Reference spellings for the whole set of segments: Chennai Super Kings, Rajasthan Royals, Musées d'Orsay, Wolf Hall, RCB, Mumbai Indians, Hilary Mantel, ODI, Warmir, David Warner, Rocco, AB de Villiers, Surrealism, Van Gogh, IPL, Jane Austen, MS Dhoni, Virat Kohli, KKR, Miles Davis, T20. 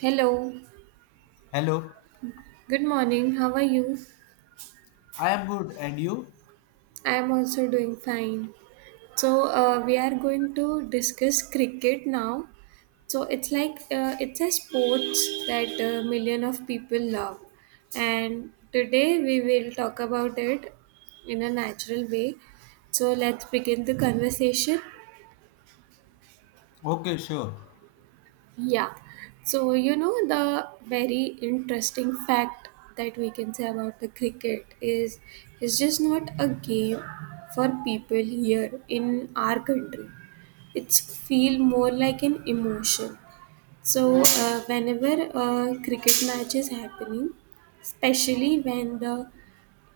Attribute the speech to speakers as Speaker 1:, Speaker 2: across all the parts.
Speaker 1: Hello,
Speaker 2: Hello,
Speaker 1: good morning. How are you?
Speaker 2: I am good, and you?
Speaker 1: I am also doing fine. We are going to discuss cricket now. It's a sports that a million of people love, and today we will talk about it in a natural way. So, let's begin the conversation.
Speaker 2: Okay, sure.
Speaker 1: Yeah. So, you know, the very interesting fact that we can say about the cricket is it's just not a game for people here in our country. It's feel more like an emotion. Whenever a cricket match is happening, especially when the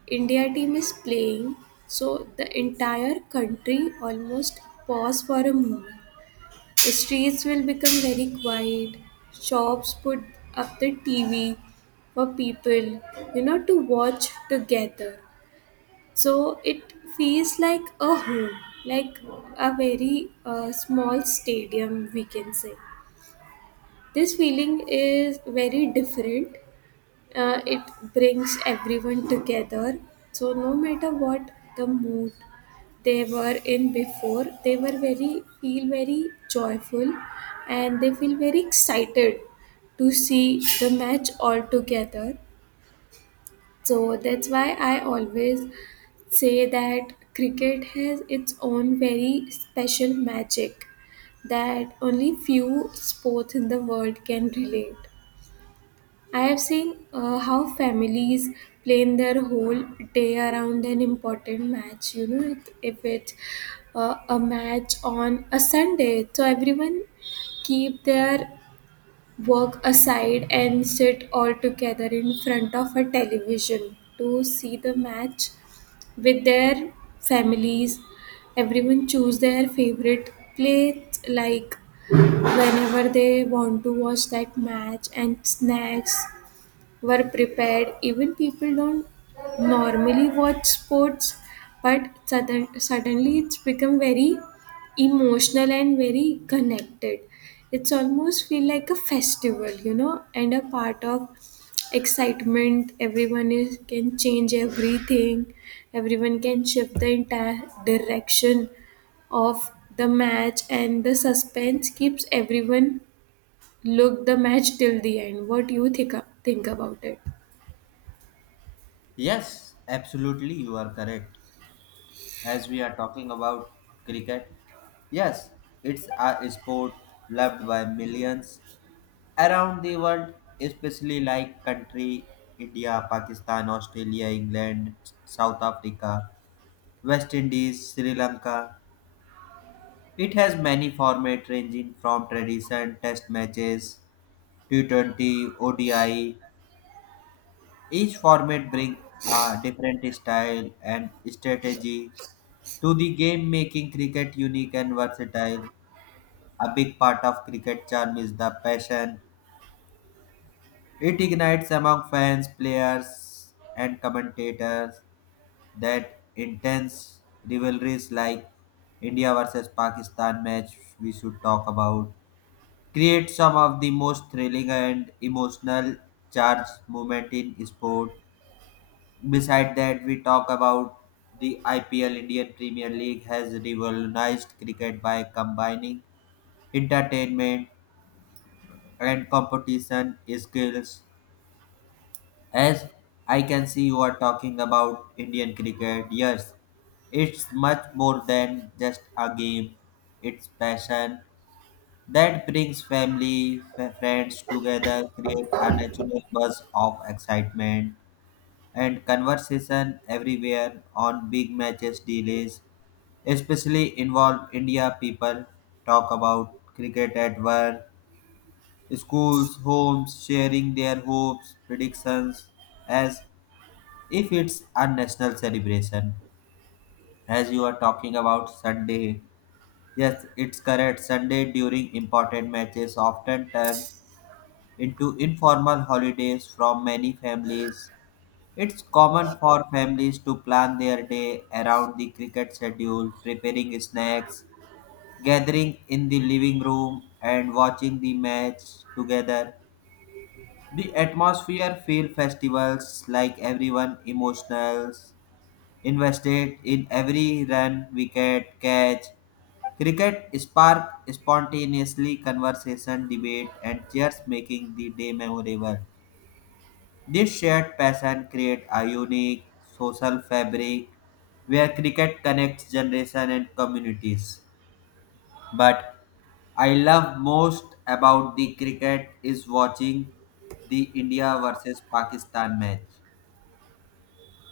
Speaker 1: India team is playing, so the entire country almost pause for a moment the streets will become very quiet. Shops put up the TV for people, you know, to watch together. So it feels like a home, like a very small stadium, we can say. This feeling is very different. It brings everyone together. So, no matter what the mood they were in before they were very feel very joyful and they feel very excited to see the match all together, so that's why I always say that cricket has its own very special magic that only few sports in the world can relate. I have seen how families plan their whole day around an important match. You know, if it's a match on a Sunday, so everyone keep their work aside and sit all together in front of a television to see the match with their families. Everyone choose their favorite plate like whenever they want to watch that match and snacks were prepared. Even people don't normally watch sports, but suddenly it's become very emotional and very connected. It's almost feel like a festival, you know, and a part of excitement. Everyone is can change everything. Everyone can shift the entire direction of the match, and the suspense keeps everyone look the match till the end. What do you think about it?
Speaker 2: Yes, absolutely, you are correct. As we are talking about cricket, yes, it's a sport loved by millions around the world, especially like country India, Pakistan, Australia, England, South Africa, West Indies, Sri Lanka. It has many format ranging from tradition, test matches, T20, ODI. Each format brings a different style and strategy to the game, making cricket unique and versatile. A big part of cricket charm is the passion it ignites among fans, players, and commentators. That intense rivalries like India versus Pakistan match we should talk about create some of the most thrilling and emotional charged moment in sport. Beside that, we talk about the IPL. Indian Premier League has revolutionized cricket by combining entertainment and competition skills. As I can see, you are talking about Indian cricket. Yes, it's much more than just a game, it's passion that brings family, friends together, create a natural buzz of excitement and conversation everywhere on big matches delays, especially involve India people talk about cricket at work, schools, homes, sharing their hopes, predictions as if it's a national celebration. As you are talking about Sunday, yes, it's correct. Sunday during important matches often turn into informal holidays from many families. It's common for families to plan their day around the cricket schedule, preparing snacks, gathering in the living room, and watching the match together. The atmosphere feel festivals like everyone emotional, invested in every run, wicket, catch. Cricket spark spontaneously conversation, debate, and cheers, making the day memorable. This shared passion creates a unique social fabric where cricket connects generation and communities. But I love most about the cricket is watching the India versus Pakistan match.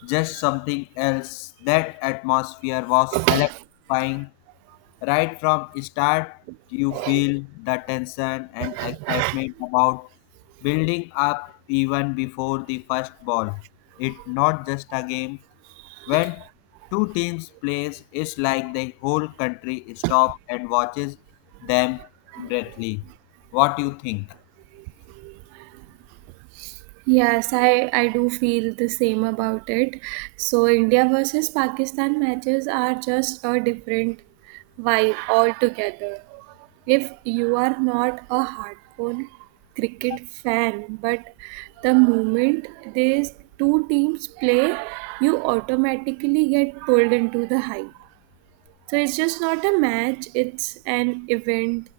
Speaker 2: Just something else. That atmosphere was electrifying. Right from start, you feel the tension and excitement about building up even before the first ball. It's not just a game. When two teams plays, it's like the whole country stops and watches them breathly. What do you think?
Speaker 1: Yes, I do feel the same about it. So, India versus Pakistan matches are just a different vibe altogether. If you are not a hardcore cricket fan, but the moment these two teams play, you automatically get pulled into the hype. So, it's just not a match, it's an event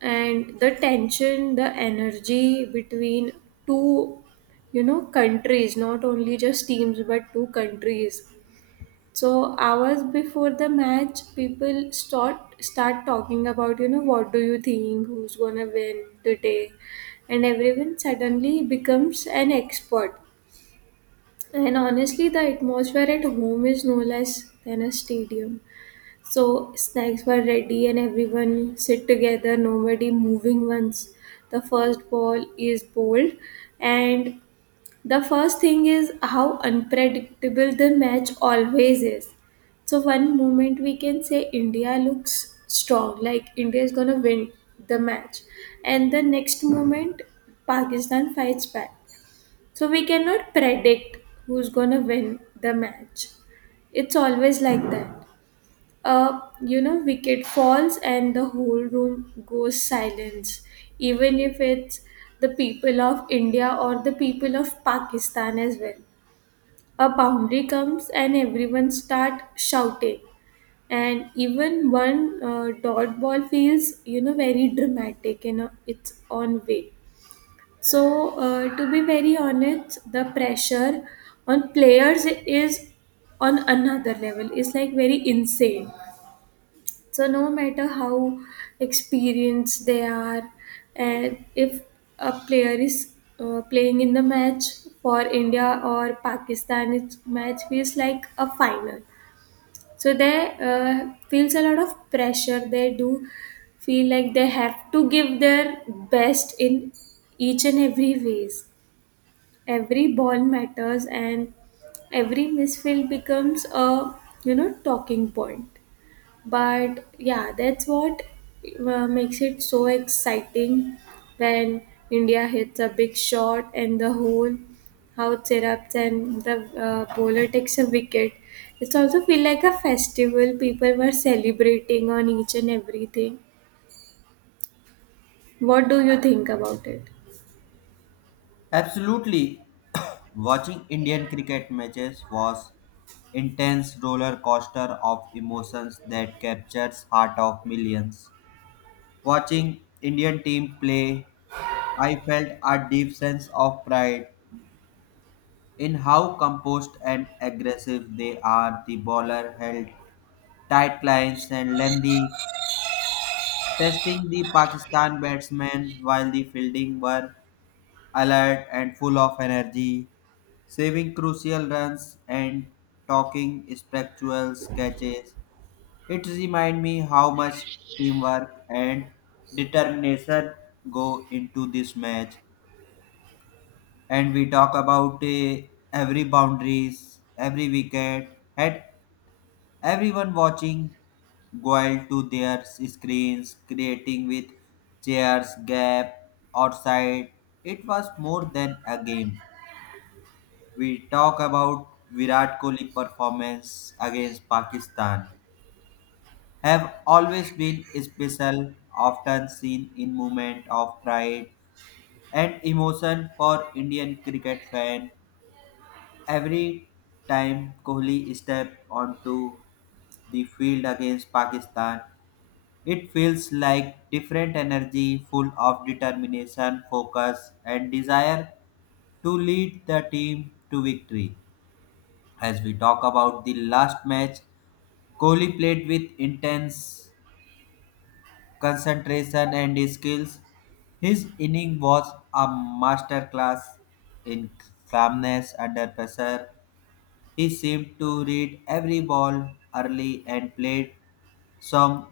Speaker 1: and the tension the energy between two, you know, countries, not only just teams but two countries. So hours before the match people start talking about, you know, what do you think who's gonna win today, and everyone suddenly becomes an expert. And honestly the atmosphere at home is no less than a stadium. So snacks were ready and everyone sit together, nobody moving once the first ball is bowled. And the first thing is how unpredictable the match always is. So one moment we can say India looks strong, like India is gonna win the match. And the next moment Pakistan fights back. So we cannot predict who's gonna win the match. It's always like that. Wicket falls and the whole room goes silence, even if it's the people of India or the people of Pakistan as well. A boundary comes and everyone start shouting, and even one dot ball feels, very dramatic in a, its own way. To be very honest, the pressure on players is on another level. It's like very insane. So no matter how experienced they are, and if a player is playing in the match for India or Pakistan, it's match feels like a final. So they feels a lot of pressure. They do feel like they have to give their best in each and every ways. Every ball matters, and every misfield becomes a, you know, talking point. But yeah, that's what makes it so exciting. When India hits a big shot and the whole house erupts, and the bowler takes a wicket, it's also feel like a festival, people were celebrating on each and everything. What do you think about it?
Speaker 2: Absolutely. Watching Indian cricket matches was intense roller coaster of emotions that captures heart of millions. Watching Indian team play, I felt a deep sense of pride in how composed and aggressive they are. The bowler held tight lines and lengthy, testing the Pakistan batsmen while the fielding were alert and full of energy, saving crucial runs and talking spectral catches. It reminds me how much teamwork and determination go into this match. And we talk about every boundaries, every wicket, and everyone watching goal to their screens, creating with chairs, gap, outside. It was more than a game. We talk about Virat Kohli performance against Pakistan have always been special, often seen in moment of pride and emotion for Indian cricket fan. Every time Kohli steps onto the field against Pakistan, it feels like different energy full of determination, focus, and desire to lead the team to victory. As we talk about the last match, Kohli played with intense concentration and skills. His inning was a masterclass in calmness under pressure. He seemed to read every ball early and played some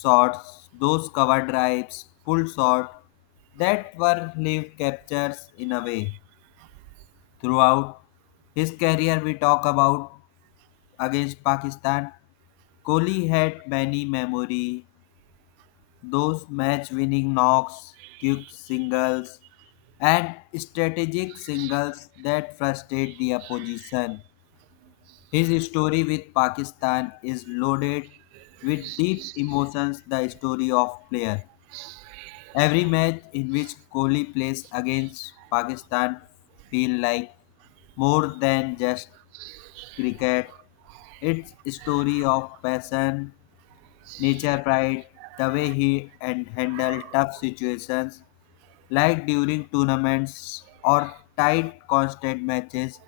Speaker 2: shots, those cover drives, pull shots that were live captures in a way. Throughout his career, we talk about against Pakistan. Kohli had many memory, those match-winning knocks, quick singles, and strategic singles that frustrate the opposition. His story with Pakistan is loaded with deep emotions, the story of player. Every match in which Kohli plays against Pakistan feel like more than just cricket. It's story of passion, nature pride, the way he and handled tough situations like during tournaments or tight constant matches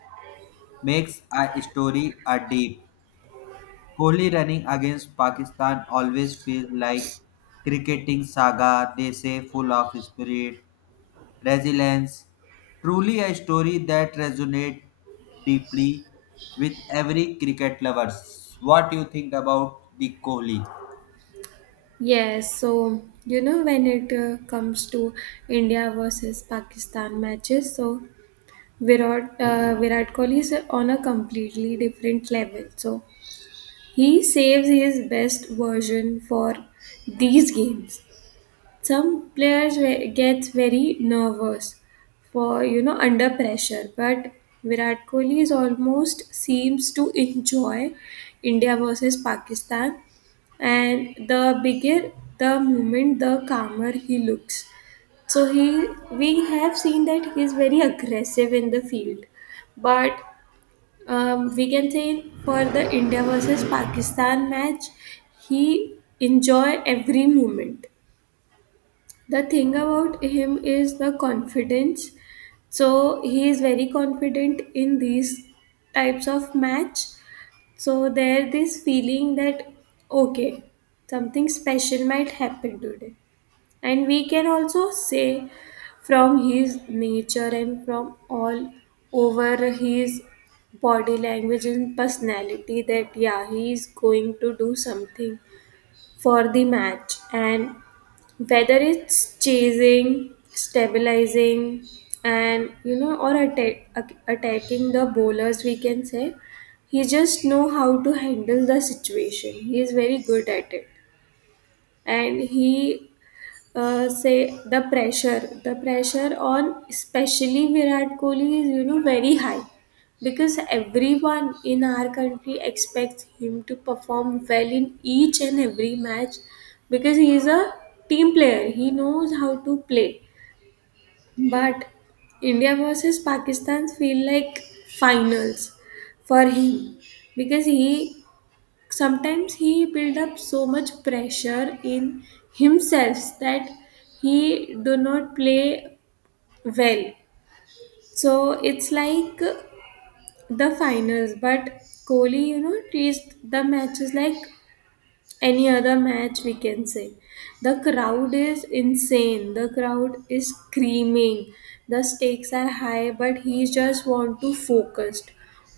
Speaker 2: makes a story a deep. Kohli running against Pakistan always feels like cricketing saga, they say full of spirit, resilience, truly a story that resonates deeply with every cricket lovers. What do you think about the Kohli?
Speaker 1: Yes, so you know when it comes to India versus Pakistan matches, so Virat Kohli is on a completely different level. So he saves his best version for these games. Some players gets very nervous for, you know, under pressure, but Virat Kohli is almost seems to enjoy India versus Pakistan, and the bigger the moment, the calmer he looks. So he we have seen that he is very aggressive in the field, but we can say for the India versus Pakistan match, he enjoy every moment. The thing about him is the confidence. So he is very confident in these types of match. So there this feeling that okay, something special might happen today. And we can also say from his nature and from all over his body language and personality that yeah, he is going to do something for the match. And whether it's chasing, stabilizing, and you know, or attacking the bowlers, we can say he just know how to handle the situation. He is very good at it. And he say the pressure on especially Virat Kohli is, you know, very high because everyone in our country expects him to perform well in each and every match, because he is a team player, he knows how to play. But India versus Pakistan feel like finals for him because he sometimes he build up so much pressure in himself that he do not play well. So it's like the finals, but Kohli, you know, treats the matches like any other match, we can say. The crowd is insane, the crowd is screaming, the stakes are high, but he just want to focus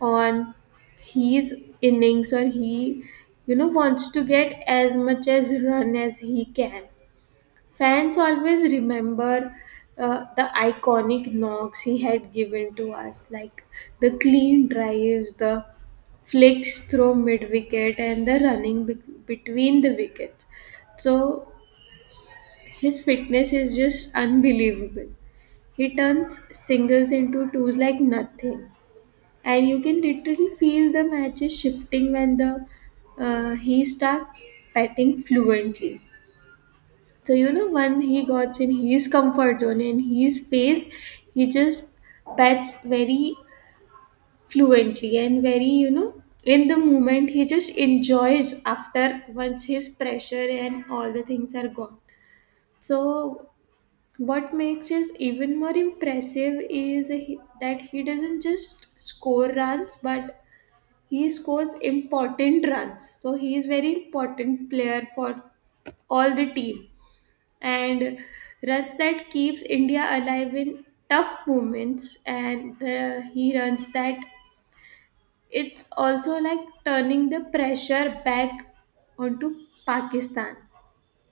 Speaker 1: on his innings, or he, you know, wants to get as much as run as he can. Fans always remember the iconic knocks he had given to us, like the clean drives, the flicks through mid wicket, and the running between the wickets. So his fitness is just unbelievable. He turns singles into twos like nothing, and you can literally feel the matches shifting when the he starts batting fluently. So you know when he got in his comfort zone and his pace, he just bats very fluently and very, you know, in the moment he just enjoys after once his pressure and all the things are gone. So what makes us even more impressive is that he doesn't just score runs but he scores important runs, so he is very important player for all the team, and runs that keeps India alive in tough moments, and the, he runs that it's also like turning the pressure back onto Pakistan.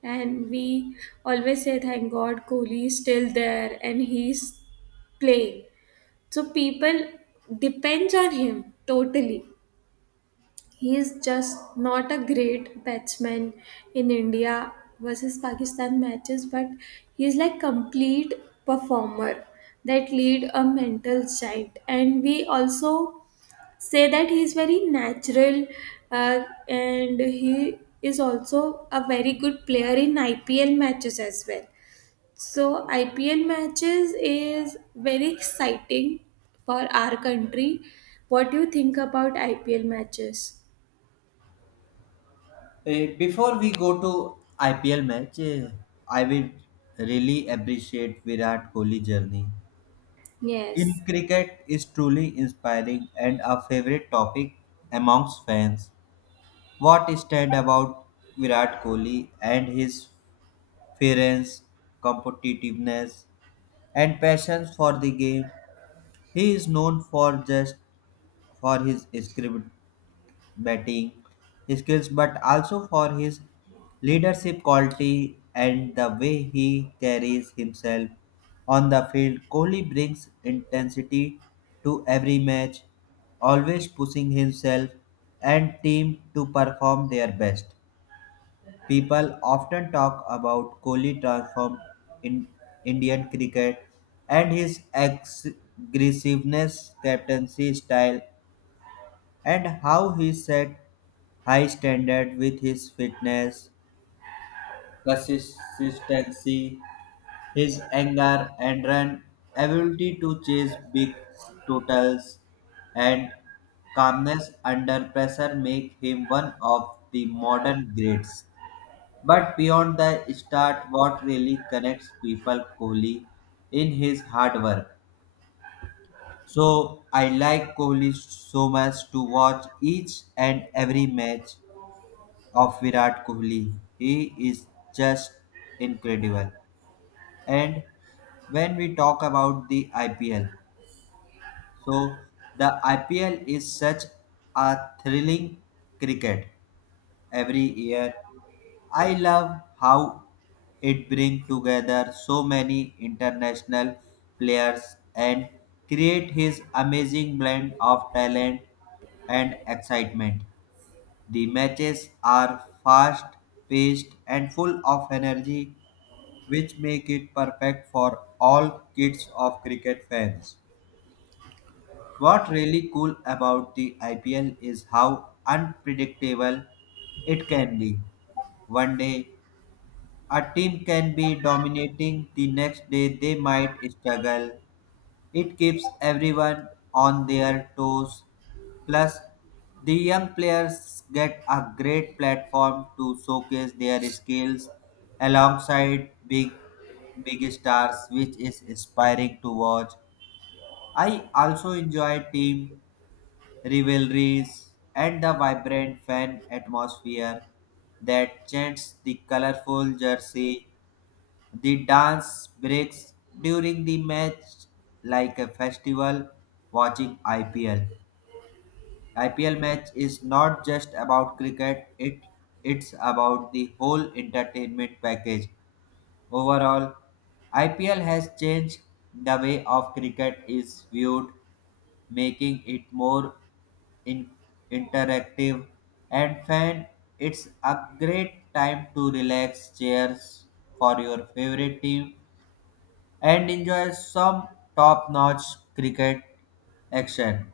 Speaker 1: And we always say, thank God, Kohli is still there and he's playing. So people depends on him totally. He is just not a great batsman in India versus Pakistan matches, but he is like complete performer that lead a mental giant. And we also say that he is very natural and he is also a very good player in IPL matches as well. So IPL matches is very exciting for our country. What do you think about IPL matches?
Speaker 2: Before we go to IPL match, I will really appreciate Virat Kohli journey.
Speaker 1: Yes,
Speaker 2: In cricket is truly inspiring and a favorite topic amongst fans. What is said about Virat Kohli and his fairness, competitiveness, and passion for the game? He is known for just for his script batting skills, but also for his leadership quality and the way he carries himself on the field. Kohli brings intensity to every match, always pushing himself and team to perform their best. People often talk about Kohli transformed in Indian cricket and his aggressiveness, captaincy style, and how he set high standard with his fitness, consistency, his anger and run ability to chase big totals, and calmness under pressure make him one of the modern greats. But beyond the start, what really connects people, Kohli, in his hard work. So I like Kohli so much to watch each and every match of Virat Kohli. He is just incredible. And when we talk about the IPL, so the IPL is such a thrilling cricket every year. I love how it brings together so many international players and create his amazing blend of talent and excitement. The matches are fast paced and full of energy, which make it perfect for all kids of cricket fans. What really cool about the IPL is how unpredictable it can be. One day a team can be dominating, the next day, they might struggle. It keeps everyone on their toes. Plus, the young players get a great platform to showcase their skills alongside big stars, which is inspiring to watch. I also enjoy team rivalries and the vibrant fan atmosphere, that chants, the colorful jersey, the dance breaks during the match, like a festival watching IPL. IPL match is not just about cricket, it's about the whole entertainment package. Overall, IPL has changed the way of cricket is viewed, making it more in- interactive and fan. It's a great time to relax, cheers for your favorite team, and enjoy some top-notch cricket action.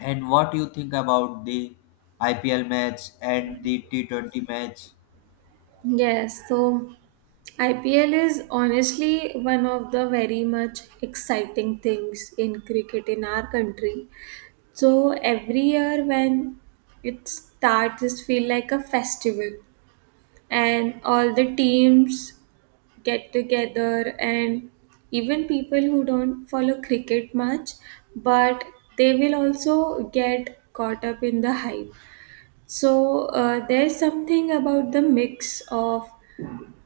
Speaker 2: And what you think about the IPL match and the T20 match?
Speaker 1: yes. So IPL is honestly one of the very much exciting things in cricket in our country. So every year when it starts, it's feel like a festival, and all the teams get together, and even people who don't follow cricket much, but they will also get caught up in the hype. So there's something about the mix of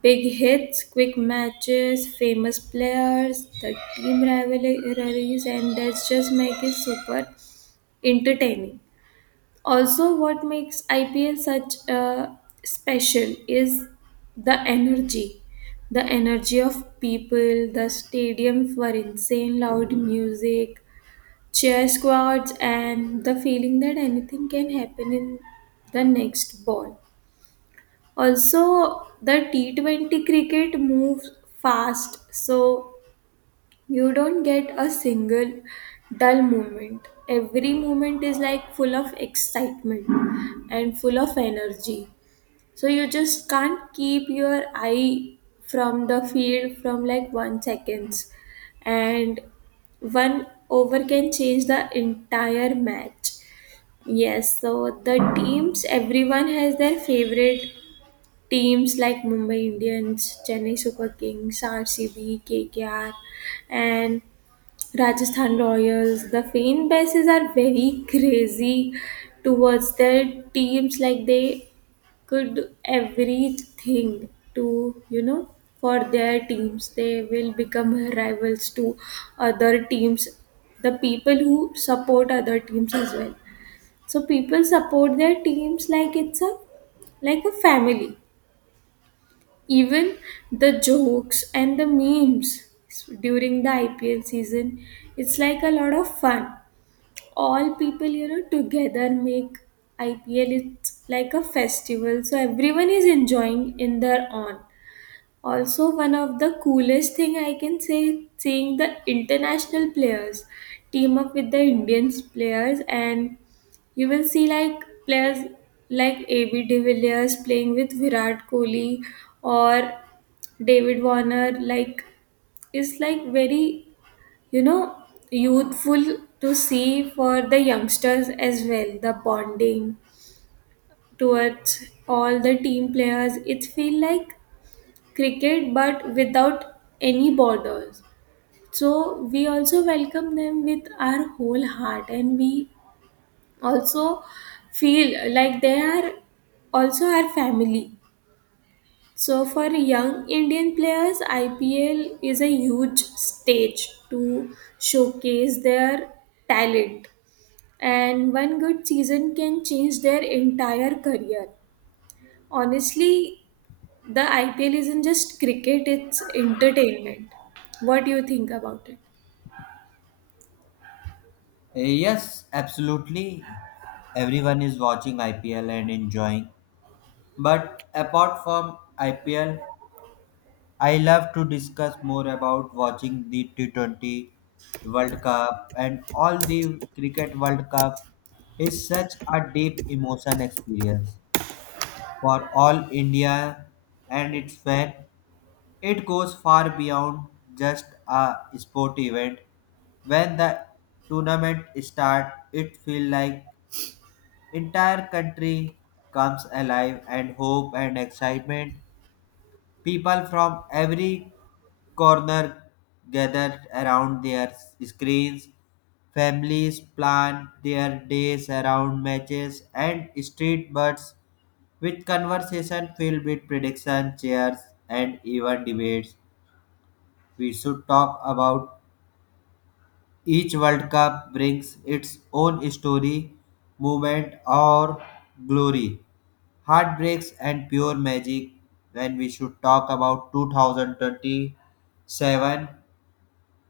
Speaker 1: big hits, quick matches, famous players, the team rivalries, and that's just make it super entertaining. Also, what makes IPL such a special is the energy. The energy of people, the stadium for insane loud music, cheer squads, and the feeling that anything can happen in the next ball. Also, the T20 cricket moves fast, so you don't get a single dull moment. Every moment is like full of excitement and full of energy. So you just can't keep your eye from the field from like 1 seconds. And one over can change the entire match. Yes, so the teams, everyone has their favorite teams like Mumbai Indians, Chennai Super Kings, RCB, KKR, and Rajasthan Royals, the fan bases are very crazy towards their teams. Like they could everything to, you know, for their teams. They will become rivals to other teams, the people who support other teams as well. So people support their teams like it's a like a family. Even the jokes and the memes during the IPL season, it's like a lot of fun, all people, you know, together make IPL it's like a festival, so everyone is enjoying in their own. Also one of the coolest thing I can say seeing the international players team up with the Indians players, and you will see like players like AB de Villiers playing with Virat Kohli or David Warner, like is like very, you know, youthful to see for the youngsters as well, the bonding towards all the team players, it feel like cricket but without any borders. So we also welcome them with our whole heart and we also feel like they are also our family. So for young Indian players, IPL is a huge stage to showcase their talent, and one good season can change their entire career. Honestly, the IPL isn't just cricket, it's entertainment. What do you think about it?
Speaker 2: Yes, absolutely. Everyone is watching IPL and enjoying. But apart from IPL, I love to discuss more about watching the T20 World Cup, and all the Cricket World Cup is such a deep emotion experience for all India and its fan. It goes far beyond just a sport event. When the tournament starts, it feels like entire country comes alive and hope and excitement. People from every corner gather around their screens. Families plan their days around matches and street birds with conversation filled with predictions, cheers, and even debates, we should talk about each World Cup brings its own story, movement, or glory, heartbreaks, and pure magic. Then we should talk about 2027,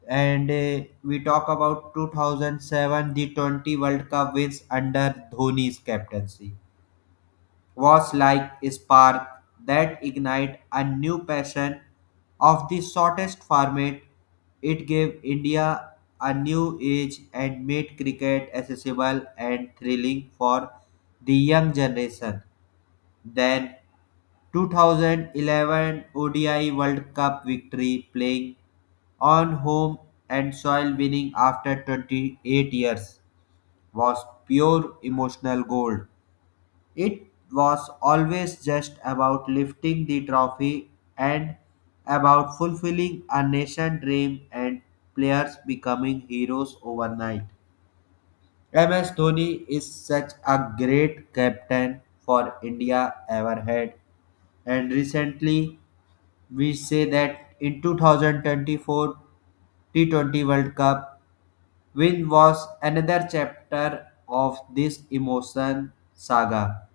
Speaker 2: and we talk about 2007 the 20 World Cup wins under Dhoni's captaincy. Was like a spark that ignited a new passion of the shortest format. It gave India a new age and made cricket accessible and thrilling for the young generation. Then 2011 ODI World Cup victory playing on home and soil winning after 28 years was pure emotional gold. It was always just about lifting the trophy and about fulfilling a nation dream and players becoming heroes overnight. MS Dhoni is such a great captain for India ever had, and recently we say that in 2024 T20 World Cup win was another chapter of this emotion saga.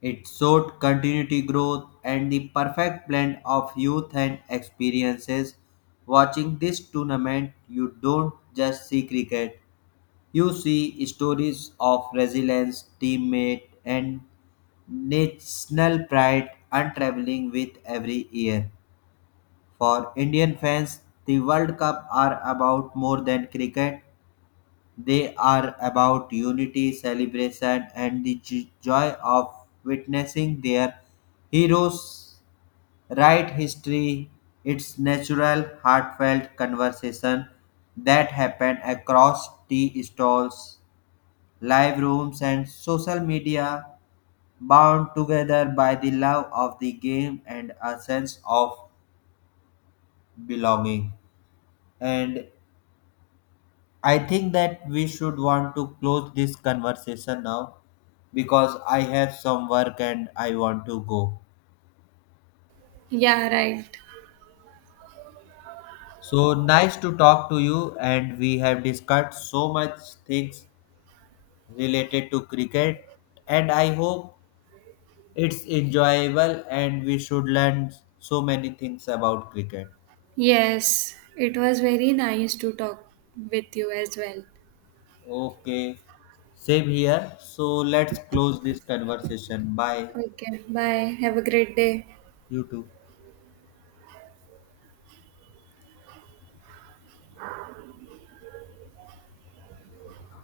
Speaker 2: It showed continuity growth and the perfect blend of youth and experiences. Watching this tournament, you don't just see cricket, you see stories of resilience, teammate, and national pride unraveling with every year. For Indian fans, the World Cup are about more than cricket. They are about unity, celebration, and the joy of witnessing their heroes write history. It's natural, heartfelt conversation that happen across tea stalls, live rooms, and social media, bound together by the love of the game and a sense of belonging. And I think that we should want to close this conversation now, because I have some work and I want to go.
Speaker 1: Yeah, right.
Speaker 2: So nice to talk to you, and we have discussed so much things related to cricket, and I hope it's enjoyable and we should learn so many things about cricket.
Speaker 1: Yes, it was very nice to talk with you as well.
Speaker 2: Okay, same here. So let's close this conversation. Bye.
Speaker 1: Okay, bye. Have a great day.
Speaker 2: You too.